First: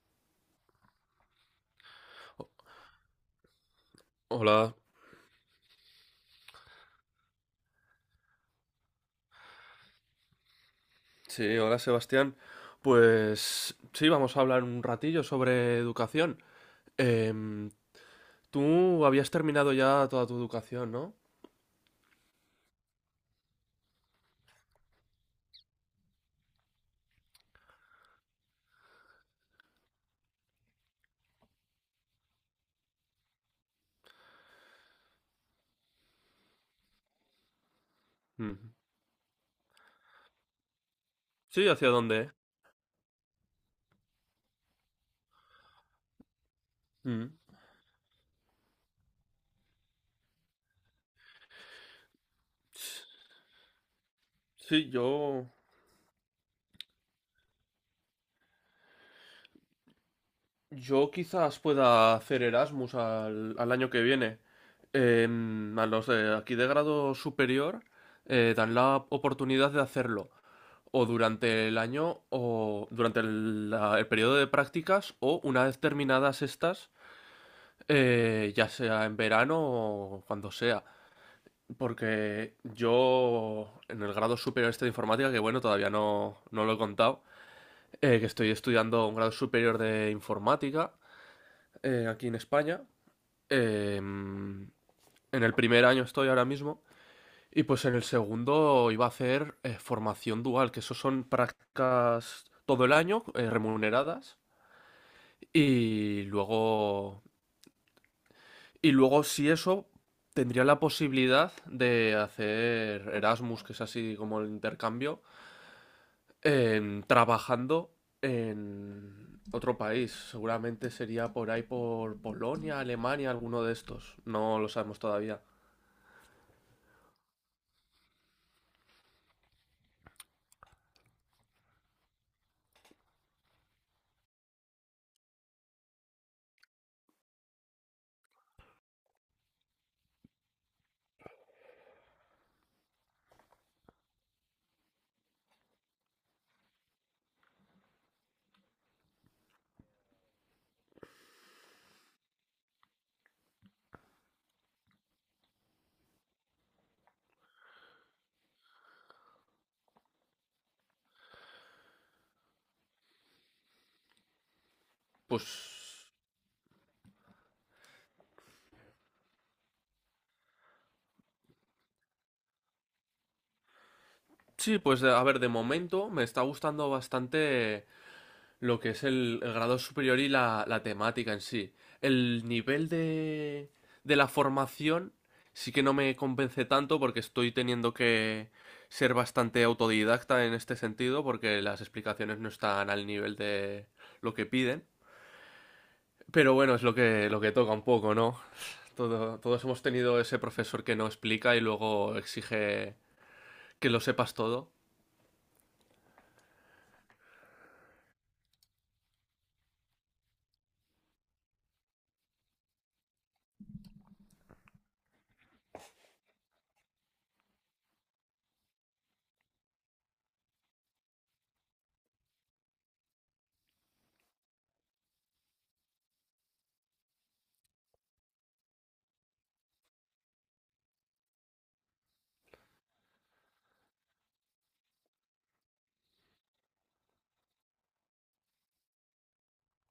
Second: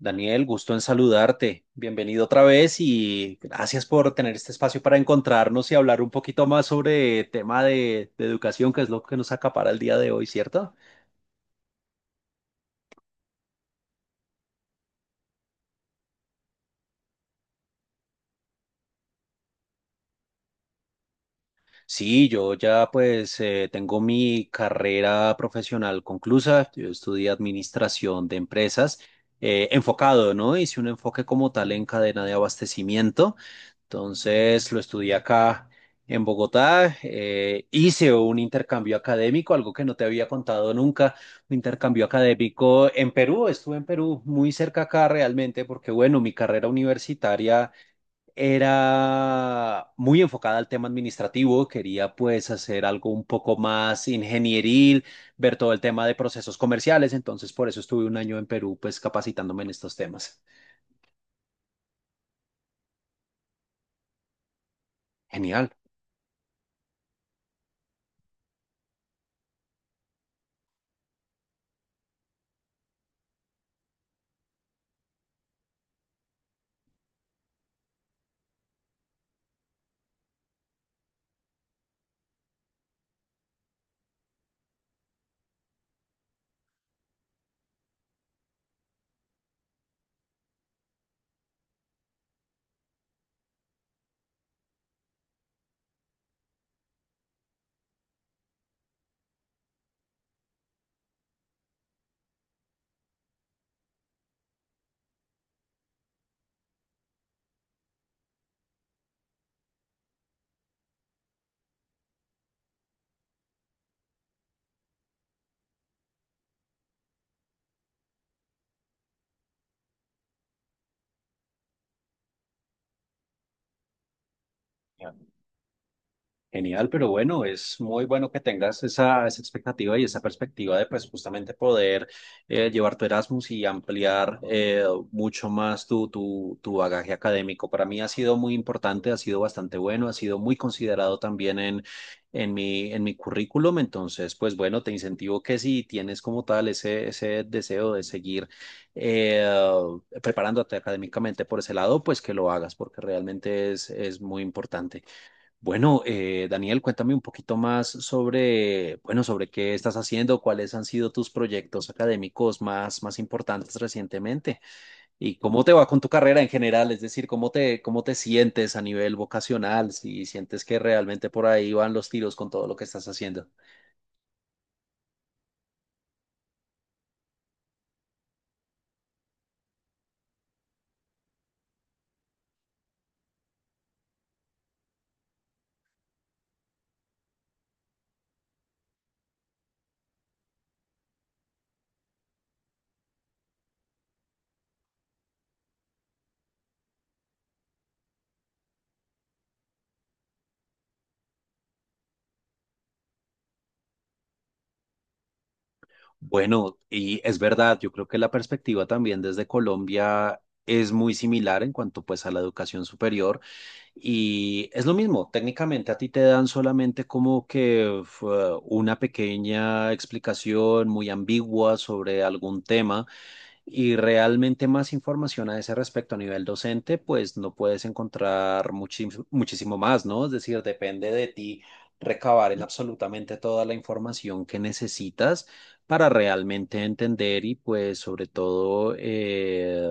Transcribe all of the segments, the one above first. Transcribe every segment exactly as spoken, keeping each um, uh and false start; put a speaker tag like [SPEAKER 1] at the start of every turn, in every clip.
[SPEAKER 1] Daniel, gusto en saludarte. Bienvenido otra vez y gracias por tener este
[SPEAKER 2] Hola,
[SPEAKER 1] espacio para encontrarnos y hablar un poquito más sobre tema de, de educación, que es lo que nos acapara el día de hoy, ¿cierto?
[SPEAKER 2] sí, hola Sebastián. Pues sí, vamos a hablar un ratillo sobre educación. Em, Tú habías terminado ya toda tu educación, ¿no?
[SPEAKER 1] Sí, yo ya pues eh, tengo mi carrera profesional conclusa. Yo estudié administración de empresas eh, enfocado, ¿no? Hice un enfoque como tal en cadena de abastecimiento. Entonces lo estudié acá en Bogotá, eh, hice un
[SPEAKER 2] Mm.
[SPEAKER 1] intercambio académico, algo que no te había contado nunca, un
[SPEAKER 2] Sí, ¿hacia
[SPEAKER 1] intercambio
[SPEAKER 2] dónde?
[SPEAKER 1] académico en Perú, estuve en Perú muy cerca acá realmente, porque bueno, mi carrera
[SPEAKER 2] Mm.
[SPEAKER 1] universitaria era muy enfocada al tema administrativo, quería pues hacer algo un poco más
[SPEAKER 2] Sí,
[SPEAKER 1] ingenieril,
[SPEAKER 2] yo,
[SPEAKER 1] ver todo el tema de procesos comerciales, entonces por eso estuve un año en Perú pues capacitándome en estos temas.
[SPEAKER 2] yo quizás pueda hacer Erasmus al, al año que viene.
[SPEAKER 1] Genial.
[SPEAKER 2] Em, a los de aquí de grado superior eh, dan la oportunidad de hacerlo, o durante el año o durante el, la- el periodo de prácticas o una vez terminadas estas, eh, ya sea en verano o cuando sea. Porque yo en el grado superior este de informática, que bueno, todavía no, no lo he contado, eh, que estoy estudiando un grado superior de informática eh, aquí en España. eh, en el primer año estoy ahora mismo. Y pues en el segundo iba a hacer eh, formación dual, que eso son prácticas todo el año, eh, remuneradas. Y luego, y luego si eso, tendría la posibilidad de hacer Erasmus, que es así como el intercambio, en- trabajando en otro país. Seguramente sería por ahí por Polonia, Alemania, alguno de estos. No lo sabemos todavía.
[SPEAKER 1] Genial, pero bueno, es muy bueno que tengas esa, esa expectativa y esa perspectiva de pues justamente poder eh, llevar tu Erasmus y ampliar eh, mucho más tu, tu, tu bagaje académico. Para mí ha sido muy importante, ha sido bastante bueno, ha sido muy considerado también en, en mi, en mi currículum. Entonces, pues bueno, te incentivo que si tienes como tal ese, ese deseo de seguir eh, preparándote académicamente por ese lado, pues que lo hagas porque realmente es, es muy importante. Bueno, eh, Daniel, cuéntame un poquito más sobre, bueno, sobre qué estás haciendo, cuáles han sido tus proyectos académicos más, más importantes recientemente y
[SPEAKER 2] Pues
[SPEAKER 1] cómo te va con tu carrera en general, es decir, cómo te, cómo te sientes a nivel vocacional, si sientes que realmente por ahí van los tiros con todo lo que estás haciendo.
[SPEAKER 2] sí, pues a ver, de momento me está gustando bastante lo que es el, el grado superior y la, la temática en sí. El nivel de, de la formación sí que no me convence tanto porque estoy teniendo que ser bastante autodidacta en este sentido porque las explicaciones no están al nivel de lo que piden. Pero bueno, es lo que, lo que toca un poco, ¿no? Todo, todos hemos tenido ese profesor que no explica y luego exige que lo sepas todo.
[SPEAKER 1] Bueno, y es verdad, yo creo que la perspectiva también desde Colombia es muy similar en cuanto pues a la educación superior. Y es lo mismo, técnicamente a ti te dan solamente como que fue una pequeña explicación muy ambigua sobre algún tema y realmente más información a ese respecto a nivel docente, pues no puedes encontrar muchis- muchísimo más, ¿no? Es decir, depende de ti recabar en absolutamente toda la información que necesitas para realmente entender y pues sobre todo eh,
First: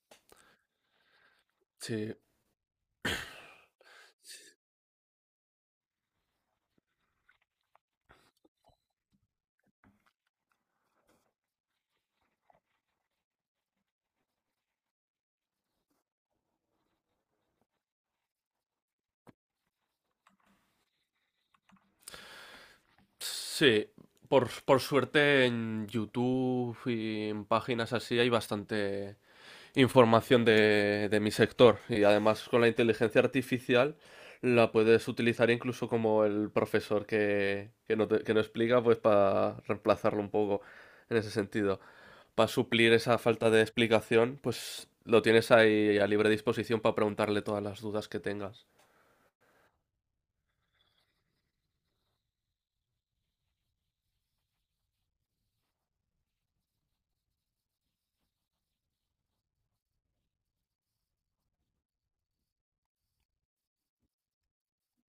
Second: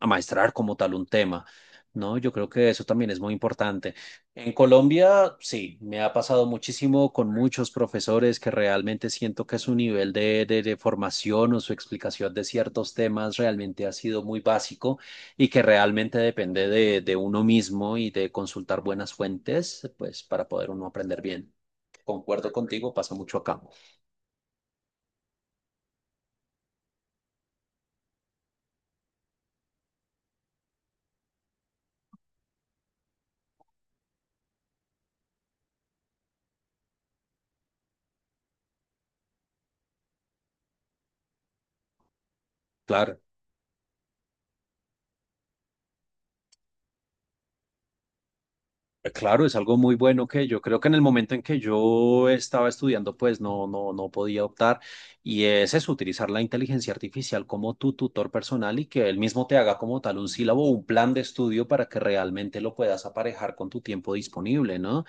[SPEAKER 1] amaestrar como tal un tema,
[SPEAKER 2] Sí,
[SPEAKER 1] ¿no? Yo creo que eso también es muy importante. En Colombia, sí, me ha pasado muchísimo con muchos profesores que realmente siento que su nivel de, de, de formación o su explicación de ciertos temas realmente ha sido muy básico y que realmente depende de, de uno mismo y de consultar buenas fuentes, pues para poder uno aprender bien. Concuerdo contigo, pasa mucho acá.
[SPEAKER 2] Sí, por, por suerte en YouTube y en páginas así hay bastante información de, de mi sector, y además con la inteligencia artificial la puedes utilizar incluso como el profesor que, que no, te- que no explica, pues para reemplazarlo un poco en ese sentido. Para suplir esa
[SPEAKER 1] Claro.
[SPEAKER 2] falta de explicación, pues lo tienes ahí a libre disposición para preguntarle todas las dudas que tengas.
[SPEAKER 1] Eh, Claro, es algo muy bueno que yo creo que en el momento en que yo estaba estudiando, pues no, no, no podía optar. Y es eso, utilizar la inteligencia artificial como tu tutor personal y que él mismo te haga como tal un sílabo, o un plan de estudio para que realmente lo puedas aparejar con tu tiempo disponible, ¿no?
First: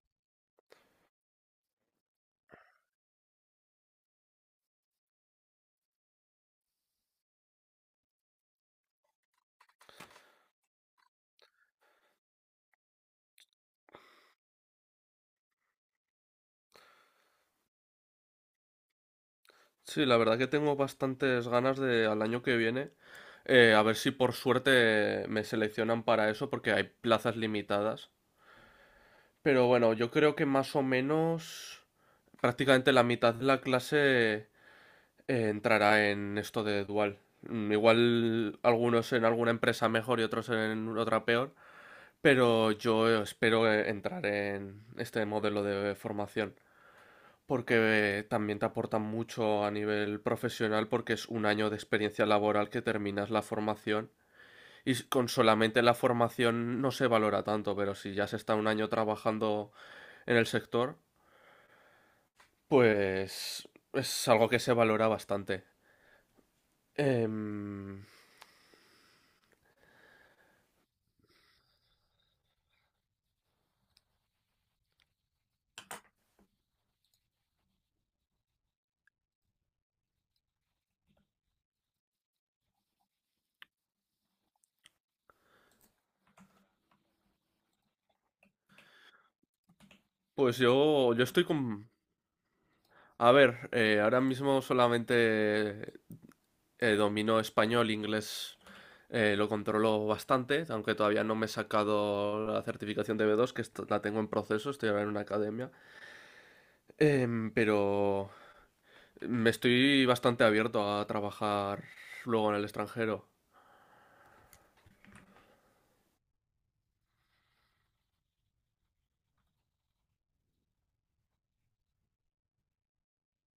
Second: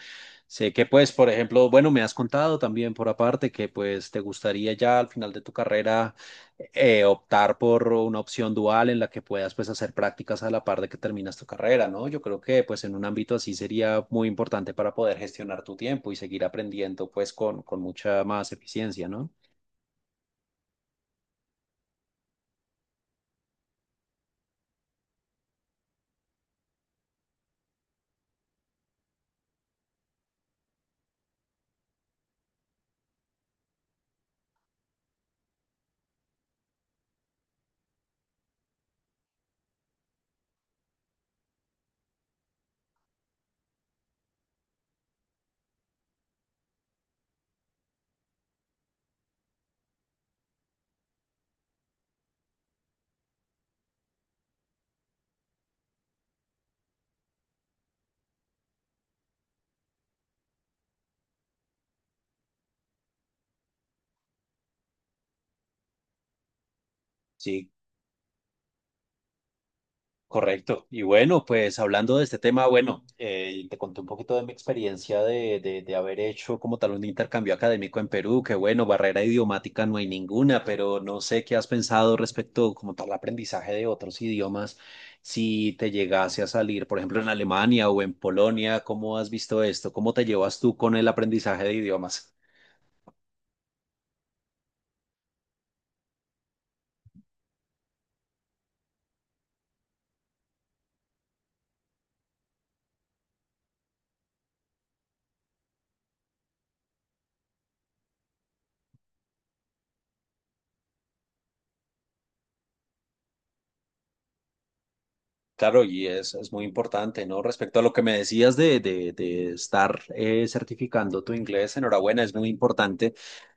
[SPEAKER 1] Sé que pues, por ejemplo, bueno, me has contado también por aparte que pues te gustaría ya al final de tu carrera eh, optar por una opción dual en la que puedas pues hacer prácticas a la par de que terminas tu carrera, ¿no? Yo creo que pues en un ámbito así sería muy importante para poder gestionar tu tiempo y seguir aprendiendo pues con, con mucha más eficiencia, ¿no?
[SPEAKER 2] Sí, la verdad que tengo bastantes ganas de al año que viene, eh, a ver si por suerte me seleccionan para eso, porque hay plazas limitadas. Pero bueno, yo creo que más o menos prácticamente la mitad de la clase eh, entrará en esto de dual. Mm, igual algunos en alguna empresa mejor y otros en otra peor, pero yo espero eh, entrar en este modelo de formación. Porque eh, también te aportan mucho a nivel profesional, porque es un año de experiencia laboral, que terminas la formación y s- con solamente la formación no se valora tanto, pero si ya se está un año trabajando en el sector, pues es algo que se valora bastante.
[SPEAKER 1] Sí,
[SPEAKER 2] Em,
[SPEAKER 1] correcto. Y bueno, pues hablando de este tema, bueno, eh, te conté un poquito de mi experiencia de, de, de haber hecho como tal un intercambio académico en Perú, que bueno, barrera idiomática no hay ninguna, pero no sé qué has pensado respecto como tal aprendizaje de otros idiomas. Si te llegase a salir, por ejemplo, en Alemania o en Polonia, ¿cómo has visto esto? ¿Cómo te
[SPEAKER 2] pues
[SPEAKER 1] llevas tú con el
[SPEAKER 2] yo, yo estoy
[SPEAKER 1] aprendizaje de
[SPEAKER 2] con,
[SPEAKER 1] idiomas?
[SPEAKER 2] a ver, eh, ahora mismo solamente eh, domino español, inglés, eh, lo controlo bastante, aunque todavía no me he sacado la certificación de B dos, que est- la tengo en proceso, estoy ahora en una academia. Em, pero me estoy bastante abierto a trabajar luego en el extranjero.
[SPEAKER 1] Claro, y es, es muy importante, ¿no? Respecto a lo que me decías de, de, de estar eh, certificando tu inglés, enhorabuena, es muy importante.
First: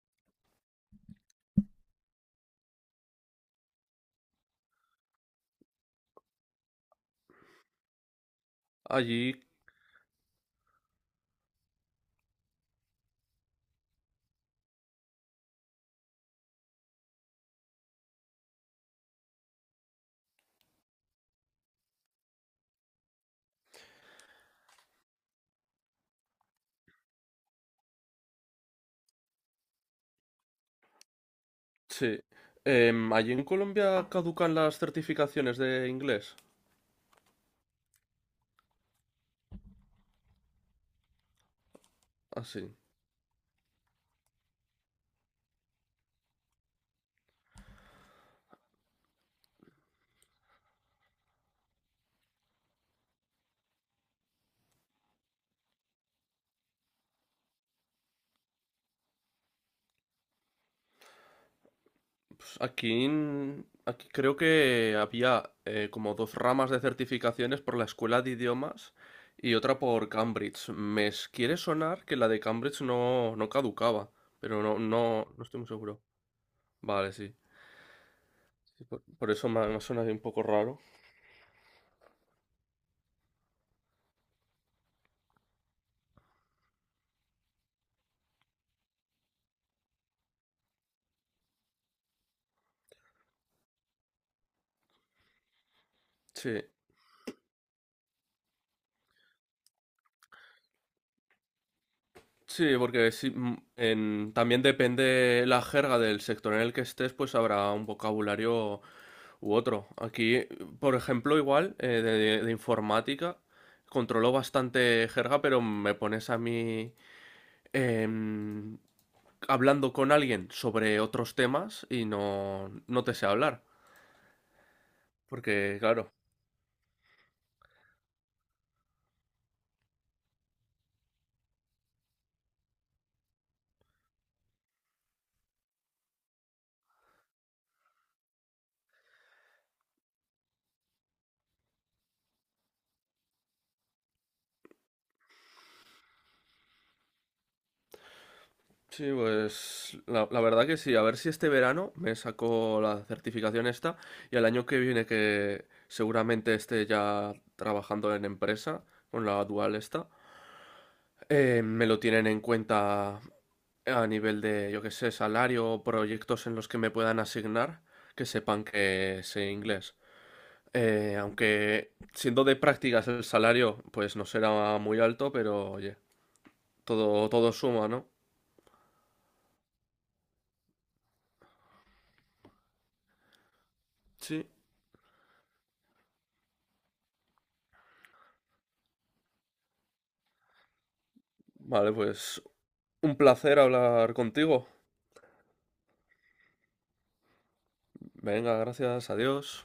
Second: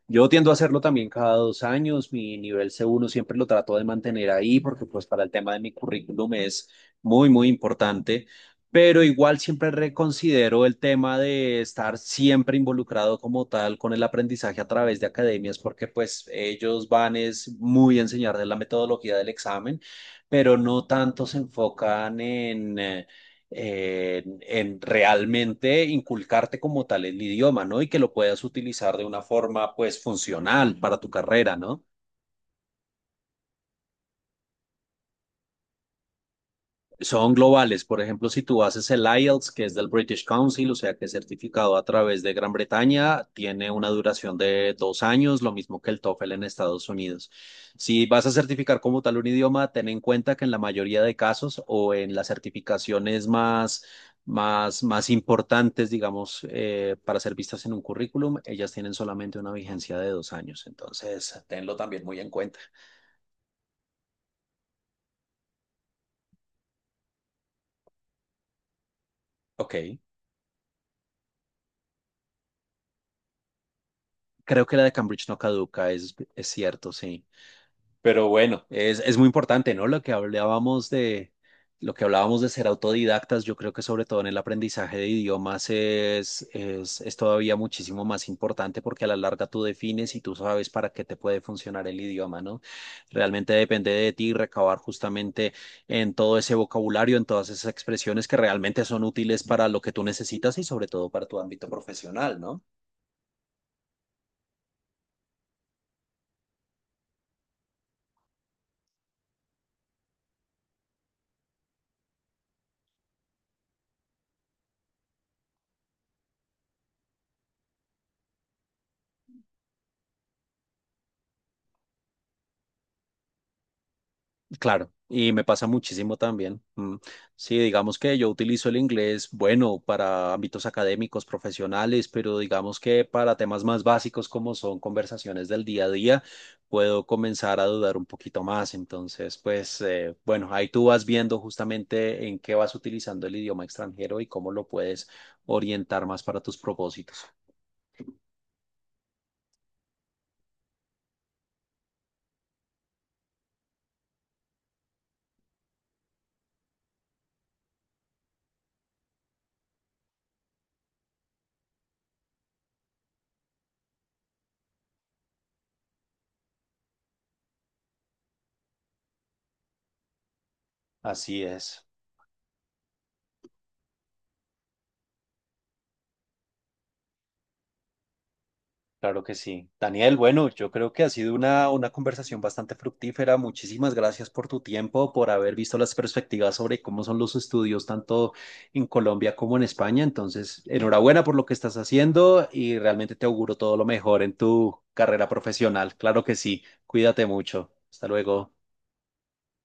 [SPEAKER 1] Yo tiendo a hacerlo también cada dos años. Mi nivel C uno siempre lo trato de mantener ahí porque pues para el tema de mi currículum es muy, muy importante. Pero
[SPEAKER 2] Allí,
[SPEAKER 1] igual siempre reconsidero el tema de estar siempre involucrado como tal con el aprendizaje a través de academias porque pues ellos van es muy a enseñar de la metodología del examen, pero no tanto se enfocan en... eh, eh, en realmente inculcarte como tal el idioma, ¿no? Y que lo puedas utilizar de una forma, pues, funcional para tu carrera, ¿no?
[SPEAKER 2] sí. Em, allí en Colombia caducan las certificaciones de inglés.
[SPEAKER 1] Son globales. Por ejemplo, si tú haces el ayelts, que es del British Council, o sea que es certificado a través de Gran
[SPEAKER 2] Así.
[SPEAKER 1] Bretaña, tiene una duración de dos años, lo mismo que el TOEFL en Estados Unidos. Si vas a certificar como tal un idioma, ten en cuenta que en la mayoría de casos o en las certificaciones más, más, más importantes, digamos, eh, para ser vistas en un currículum, ellas tienen solamente una vigencia de dos años. Entonces, tenlo también muy en
[SPEAKER 2] Pues
[SPEAKER 1] cuenta.
[SPEAKER 2] aquí, en- aquí creo que había eh, como dos ramas de certificaciones por la escuela de idiomas y
[SPEAKER 1] Ok.
[SPEAKER 2] otra por Cambridge. Me s- quiere sonar que la de Cambridge no, no caducaba, pero
[SPEAKER 1] Creo que
[SPEAKER 2] no,
[SPEAKER 1] la de
[SPEAKER 2] no,
[SPEAKER 1] Cambridge no
[SPEAKER 2] no estoy muy
[SPEAKER 1] caduca,
[SPEAKER 2] seguro.
[SPEAKER 1] es, es cierto,
[SPEAKER 2] Vale,
[SPEAKER 1] sí.
[SPEAKER 2] sí.
[SPEAKER 1] Pero bueno,
[SPEAKER 2] Sí,
[SPEAKER 1] es,
[SPEAKER 2] por,
[SPEAKER 1] es muy
[SPEAKER 2] por eso me, ha-
[SPEAKER 1] importante,
[SPEAKER 2] me
[SPEAKER 1] ¿no? Lo que
[SPEAKER 2] ha un poco raro.
[SPEAKER 1] hablábamos de, lo que hablábamos de ser autodidactas, yo creo que sobre todo en el aprendizaje de idiomas es, es, es todavía muchísimo más importante porque a la larga tú defines y tú sabes para qué te puede funcionar el idioma, ¿no? Realmente depende de ti recabar justamente en todo ese
[SPEAKER 2] Sí,
[SPEAKER 1] vocabulario, en todas esas expresiones que realmente son útiles para lo que tú necesitas y sobre todo para tu ámbito profesional, ¿no?
[SPEAKER 2] sí, porque sí, mm, en- también depende la jerga del sector en el que estés, pues habrá un vocabulario u otro. Aquí, por ejemplo, igual, eh, de, de informática, controlo bastante jerga, pero me pones a mí em, hablando con alguien sobre otros temas y no, no te sé hablar.
[SPEAKER 1] Claro, y me pasa
[SPEAKER 2] Porque, claro.
[SPEAKER 1] muchísimo también. Mm, sí, digamos que yo utilizo el inglés, bueno, para ámbitos académicos, profesionales, pero digamos que para temas más básicos como son conversaciones del día a día, puedo comenzar a dudar un poquito más. Entonces, pues, eh, bueno, ahí tú vas viendo justamente en qué vas utilizando el idioma extranjero y cómo lo puedes orientar más para tus propósitos.
[SPEAKER 2] Sí, pues la, la verdad que sí. A ver si este verano me saco la certificación esta, y al año que viene que seguramente esté ya trabajando en empresa con la dual esta, Eh, me lo tienen en cuenta a nivel de, yo qué sé, salario o proyectos en los que me puedan asignar, que sepan que sé inglés. Eh,
[SPEAKER 1] Así es,
[SPEAKER 2] aunque siendo de prácticas el salario, pues no será muy alto, pero oye, todo, todo suma, ¿no?
[SPEAKER 1] claro que sí. Daniel, bueno, yo creo que ha sido una, una conversación bastante fructífera. Muchísimas gracias por
[SPEAKER 2] Sí.
[SPEAKER 1] tu tiempo, por haber visto las perspectivas sobre cómo son los estudios tanto en Colombia como en España. Entonces, enhorabuena por lo que estás
[SPEAKER 2] Vale, pues
[SPEAKER 1] haciendo y
[SPEAKER 2] un
[SPEAKER 1] realmente te auguro
[SPEAKER 2] placer
[SPEAKER 1] todo lo
[SPEAKER 2] hablar
[SPEAKER 1] mejor en
[SPEAKER 2] contigo.
[SPEAKER 1] tu carrera profesional. Claro que sí. Cuídate mucho. Hasta luego.
[SPEAKER 2] Venga, gracias, adiós.